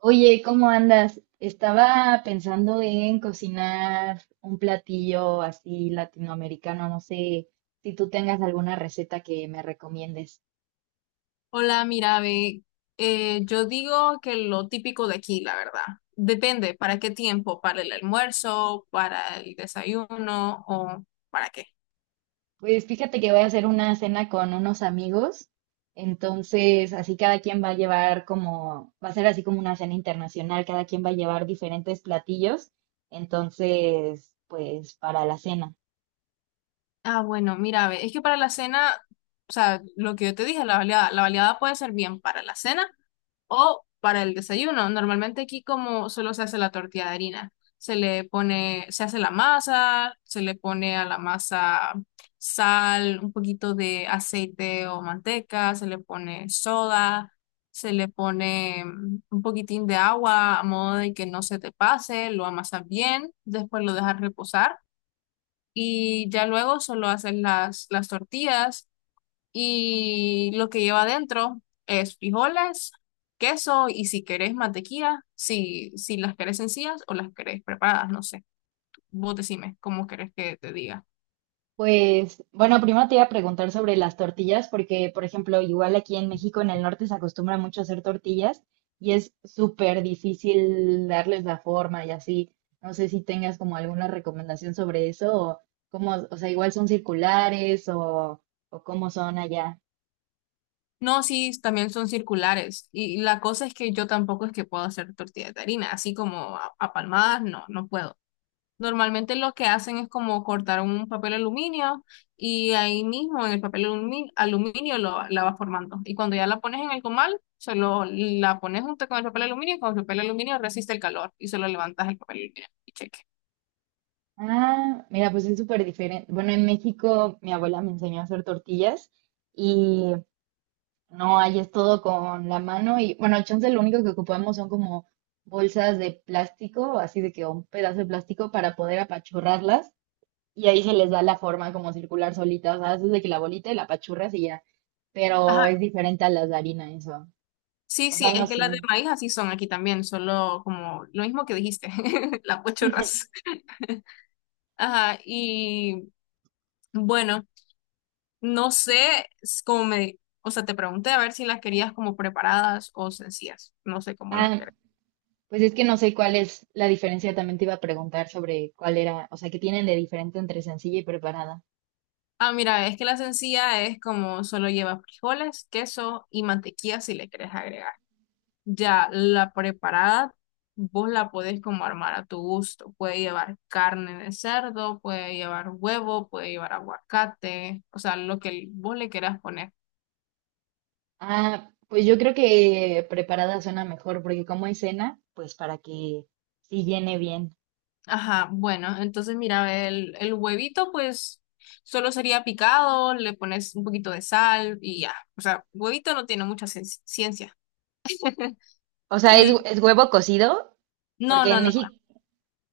Oye, ¿cómo andas? Estaba pensando en cocinar un platillo así latinoamericano. No sé si tú tengas alguna receta que me recomiendes. Hola, mira, ve, yo digo que lo típico de aquí, la verdad. Depende, ¿para qué tiempo? ¿Para el almuerzo? ¿Para el desayuno? ¿O para qué? Pues fíjate que voy a hacer una cena con unos amigos. Entonces, así cada quien va a llevar como, va a ser así como una cena internacional. Cada quien va a llevar diferentes platillos. Entonces, pues para la cena. Ah, bueno, mira, ve, es que para la cena, o sea, lo que yo te dije, la baleada puede ser bien para la cena o para el desayuno. Normalmente aquí como solo se hace la tortilla de harina, se le pone, se hace la masa, se le pone a la masa sal, un poquito de aceite o manteca, se le pone soda, se le pone un poquitín de agua a modo de que no se te pase, lo amasas bien, después lo dejas reposar y ya luego solo haces las tortillas, y lo que lleva adentro es frijoles, queso y si querés mantequilla, si, si las querés sencillas o las querés preparadas, no sé. Vos decime cómo querés que te diga. Pues bueno, primero te iba a preguntar sobre las tortillas, porque por ejemplo, igual aquí en México, en el norte, se acostumbra mucho a hacer tortillas y es súper difícil darles la forma y así. No sé si tengas como alguna recomendación sobre eso o cómo, o sea, igual son circulares o cómo son allá. No, sí, también son circulares. Y la cosa es que yo tampoco es que puedo hacer tortilla de harina, así como a palmadas, no, no puedo. Normalmente lo que hacen es como cortar un papel aluminio y ahí mismo en el papel aluminio, lo, la vas formando. Y cuando ya la pones en el comal, solo la pones junto con el papel aluminio y con el papel aluminio resiste el calor y solo levantas el papel aluminio y cheque. Ah, mira, pues es súper diferente. Bueno, en México mi abuela me enseñó a hacer tortillas. No, ahí es todo con la mano y bueno, chance lo único que ocupamos son como bolsas de plástico, así de que un pedazo de plástico para poder apachurrarlas y ahí se les da la forma como circular solita, o sea, haces de que la bolita y la apachurras y ya, pero Ajá. es diferente a las de harina eso, Sí, o sí, sea, no es que sé. las de maíz así son aquí también, solo como lo mismo que dijiste, las pochorras. Ajá, y bueno, no sé s- cómo me, o sea, te pregunté a ver si las querías como preparadas o sencillas, no sé cómo las. Ah, pues es que no sé cuál es la diferencia, también te iba a preguntar sobre cuál era, o sea, qué tienen de diferente entre sencilla y preparada. Ah, mira, es que la sencilla es como solo lleva frijoles, queso y mantequilla si le querés agregar. Ya la preparada, vos la podés como armar a tu gusto. Puede llevar carne de cerdo, puede llevar huevo, puede llevar aguacate, o sea, lo que vos le quieras poner. Ah, pues yo creo que preparada suena mejor, porque como es cena, pues para que sí llene bien. Ajá, bueno, entonces mira, el huevito pues solo sería picado, le pones un poquito de sal y ya. O sea, huevito no tiene mucha ciencia. O sea, ¿es, Y es huevo cocido? no, Porque no, en no. México,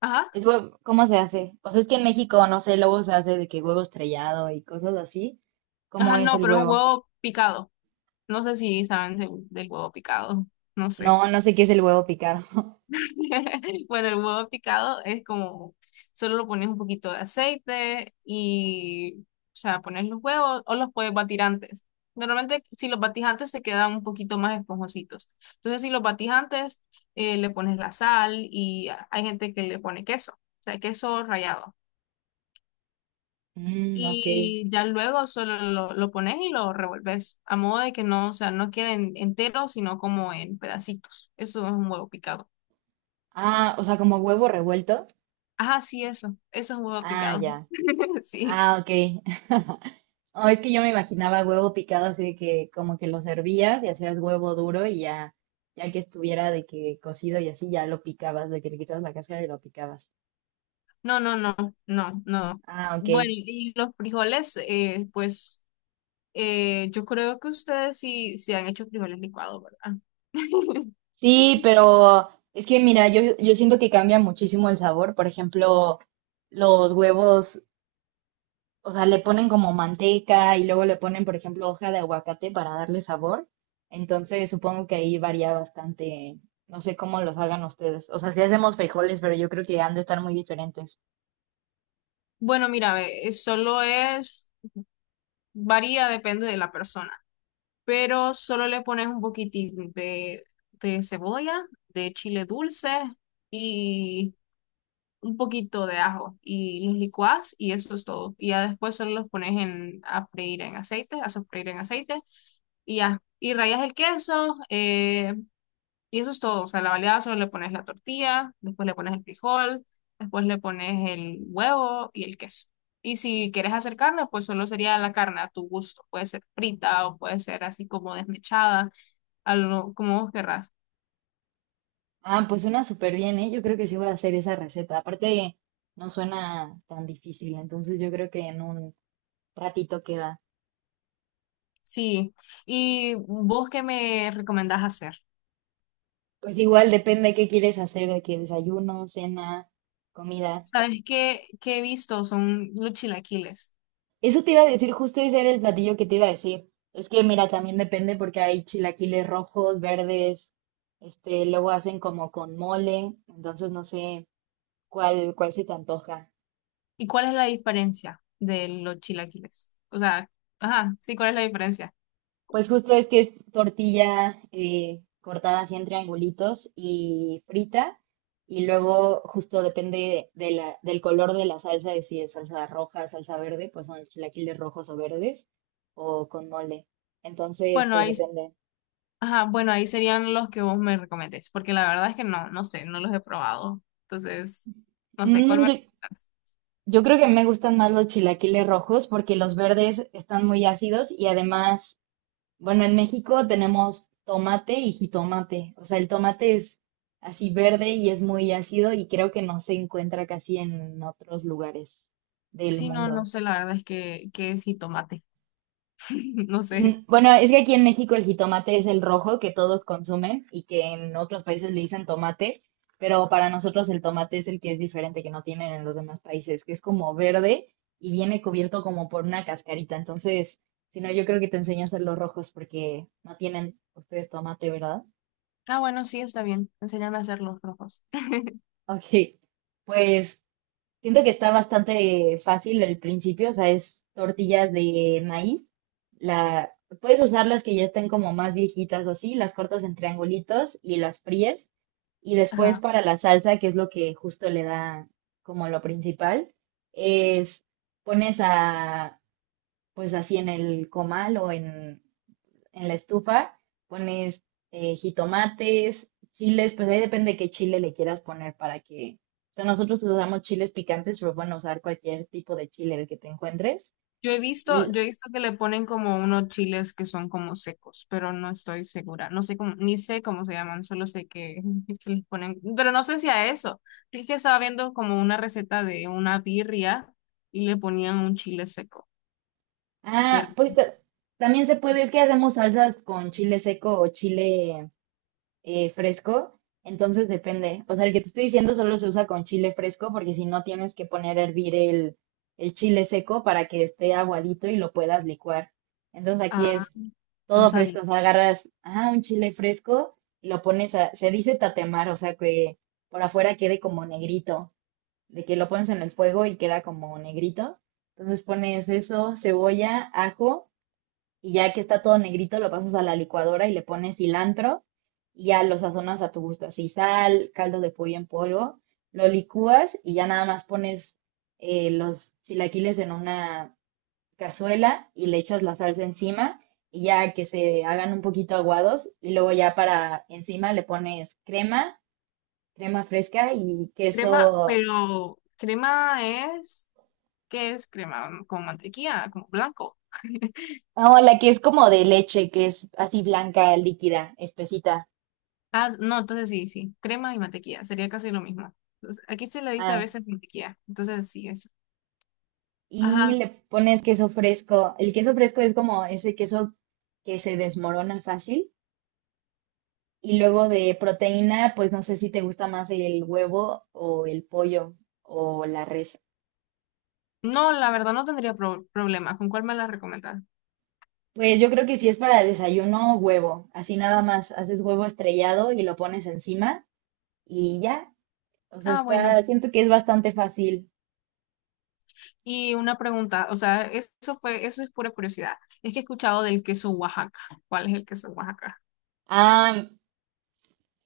Ajá. es huevo, ¿cómo se hace? O sea, es que en México, no sé, luego se hace de que huevo estrellado y cosas así. ¿Cómo Ajá, es no, el pero es un huevo? huevo picado. No sé si saben del huevo picado. No sé. No, no sé qué es el huevo picado. Bueno, el huevo picado es como, solo lo pones un poquito de aceite y, o sea, pones los huevos o los puedes batir antes. Normalmente, si los batís antes, se quedan un poquito más esponjositos. Entonces, si los batís antes, le pones la sal y hay gente que le pone queso, o sea, queso rallado. Mm, ok. Y ya luego solo lo pones y lo revuelves, a modo de que no, o sea, no queden enteros, sino como en pedacitos. Eso es un huevo picado. Ah, o sea, como huevo revuelto. Ajá, sí, eso es un huevo Ah, picado. ya. Sí. Ah, ok. Oh, es que yo me imaginaba huevo picado así de que como que lo servías y hacías huevo duro y ya, ya que estuviera de que cocido y así ya lo picabas, de que le quitabas la cáscara y lo picabas. No, no, no, no, no. Ah, Bueno, ok. y los frijoles, pues yo creo que ustedes sí, sí han hecho frijoles licuados, ¿verdad? Sí, pero es que mira, yo siento que cambia muchísimo el sabor. Por ejemplo, los huevos, o sea, le ponen como manteca y luego le ponen, por ejemplo, hoja de aguacate para darle sabor. Entonces supongo que ahí varía bastante. No sé cómo los hagan ustedes. O sea, si hacemos frijoles, pero yo creo que han de estar muy diferentes. Bueno, mira, ve, solo es, varía, depende de la persona. Pero solo le pones un poquitín de cebolla, de chile dulce y un poquito de ajo y los licuás y eso es todo. Y ya después solo los pones en, a freír en aceite, a sofreír en aceite y ya. Y rayas el queso y eso es todo. O sea, la baleada solo le pones la tortilla, después le pones el frijol, después le pones el huevo y el queso. Y si quieres hacer carne, pues solo sería la carne a tu gusto. Puede ser frita o puede ser así como desmechada como vos querrás. Ah, pues suena súper bien, ¿eh? Yo creo que sí voy a hacer esa receta. Aparte, no suena tan difícil, entonces yo creo que en un ratito queda. Sí. ¿Y vos qué me recomendás hacer? Pues igual depende qué quieres hacer, de qué desayuno, cena, comida. ¿Sabes qué, qué he visto? Son los chilaquiles. Eso te iba a decir, justo ese era el platillo que te iba a decir. Es que mira, también depende porque hay chilaquiles rojos, verdes, este, luego hacen como con mole, entonces no sé cuál se te antoja. ¿Y cuál es la diferencia de los chilaquiles? O sea, ajá, sí, ¿cuál es la diferencia? Pues justo es que es tortilla cortada así en triangulitos y frita. Y luego justo depende de la, del color de la salsa, de si es salsa roja, salsa verde, pues son chilaquiles rojos o verdes o con mole. Entonces, Bueno, pues ahí, depende. ajá, bueno, ahí serían los que vos me recomendés, porque la verdad es que no, no sé, no los he probado. Entonces, no sé, ¿cuál Mm, me recomendás? yo creo que me gustan más los chilaquiles rojos porque los verdes están muy ácidos y además bueno, en México tenemos tomate y jitomate. O sea, el tomate es así verde y es muy ácido y creo que no se encuentra casi en otros lugares del Sí, no, no mundo. sé, la verdad es que es jitomate. No sé. Bueno, es que aquí en México el jitomate es el rojo que todos consumen y que en otros países le dicen tomate, pero para nosotros el tomate es el que es diferente, que no tienen en los demás países, que es como verde y viene cubierto como por una cascarita. Entonces, si no, yo creo que te enseño a hacer los rojos porque no tienen ustedes tomate, ¿verdad? Ah, bueno, sí, está bien. Enséñame a hacer los rojos. Ok, pues siento que está bastante fácil el principio, o sea, es tortillas de maíz. La, puedes usar las que ya estén como más viejitas o así, las cortas en triangulitos y las fríes. Y después Ajá. para la salsa, que es lo que justo le da como lo principal, es pones a, pues así en el comal o en la estufa, pones jitomates, chiles, pues ahí depende qué chile le quieras poner para que, o sea, nosotros usamos chiles picantes, pero bueno, usar cualquier tipo de chile el que te encuentres. Y, Yo he visto que le ponen como unos chiles que son como secos, pero no estoy segura. No sé cómo, ni sé cómo se llaman, solo sé que, que les ponen, pero no sé si a eso. Es que estaba viendo como una receta de una birria y le ponían un chile seco, que era- ah, pues también se puede, es que hacemos salsas con chile seco o chile fresco, entonces depende. O sea, el que te estoy diciendo solo se usa con chile fresco porque si no tienes que poner a hervir el chile seco para que esté aguadito y lo puedas licuar. Entonces aquí ah, es no todo sabía. fresco, o sea, agarras, ah, un chile fresco y lo pones a, se dice tatemar, o sea, que por afuera quede como negrito, de que lo pones en el fuego y queda como negrito. Entonces pones eso, cebolla, ajo y ya que está todo negrito lo pasas a la licuadora y le pones cilantro y ya lo sazonas a tu gusto, así sal, caldo de pollo en polvo, lo licúas y ya nada más pones los chilaquiles en una cazuela y le echas la salsa encima y ya que se hagan un poquito aguados y luego ya para encima le pones crema, crema fresca y Crema, queso, pero crema es, ¿qué es crema? Con mantequilla, como blanco. no, la que es como de leche, que es así blanca, líquida, espesita. Ah, no, entonces sí, sí, crema y mantequilla, sería casi lo mismo. Entonces, aquí se le dice a Ah, veces mantequilla, entonces sí, eso. y Ajá. le pones queso fresco. El queso fresco es como ese queso que se desmorona fácil. Y luego de proteína, pues no sé si te gusta más el huevo o el pollo o la res. No, la verdad no tendría problema. ¿Con cuál me la recomendas? Pues yo creo que si es para desayuno, huevo. Así nada más, haces huevo estrellado y lo pones encima y ya. O sea, Ah, bueno. está, siento que es bastante fácil. Y una pregunta, o sea, eso fue, eso es pura curiosidad. Es que he escuchado del queso Oaxaca. ¿Cuál es el queso Oaxaca? Ah,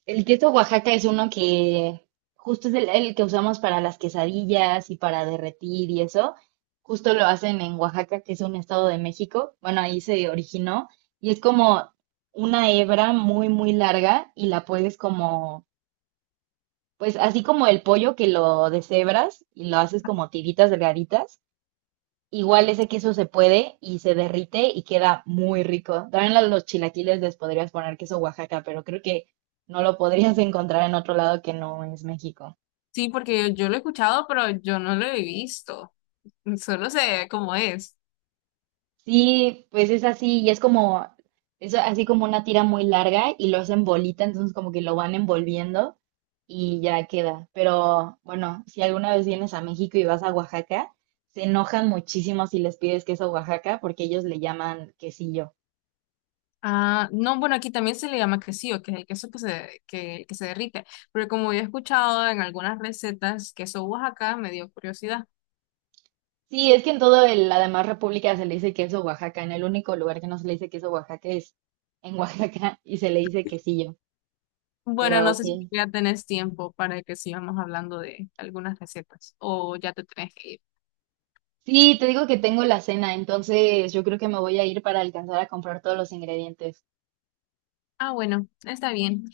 el queso Oaxaca es uno que justo es el que usamos para las quesadillas y para derretir y eso. Justo lo hacen en Oaxaca, que es un estado de México. Bueno, ahí se originó y es como una hebra muy, muy larga y la puedes como, pues así como el pollo que lo deshebras y lo haces como tiritas delgaditas. Igual ese queso se puede y se derrite y queda muy rico. También a los chilaquiles les podrías poner queso Oaxaca, pero creo que no lo podrías encontrar en otro lado que no es México. Sí, porque yo lo he escuchado, pero yo no lo he visto. Solo sé cómo es. Sí, pues es así y es como, es así como una tira muy larga y lo hacen bolita, entonces como que lo van envolviendo y ya queda. Pero bueno, si alguna vez vienes a México y vas a Oaxaca, se enojan muchísimo si les pides queso Oaxaca porque ellos le llaman quesillo. Ah, no, bueno, aquí también se le llama quesillo, que es el queso que se derrite. Pero como yo he escuchado en algunas recetas queso Oaxaca, me dio curiosidad. Sí, es que en toda la demás república se le dice queso Oaxaca. En el único lugar que no se le dice queso Oaxaca es en Oaxaca y se le dice quesillo. Bueno, Pero no sé si sí. ya tenés tiempo para que sigamos hablando de algunas recetas o ya te tenés que ir. Sí, te digo que tengo la cena, entonces yo creo que me voy a ir para alcanzar a comprar todos los ingredientes. Ah, bueno, está bien.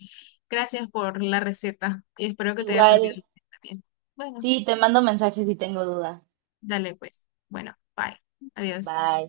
Gracias por la receta y espero que te haya Igual, servido. Está bien. Bueno, sí, te mando mensajes si tengo duda. dale pues. Bueno, bye. Adiós. Bye.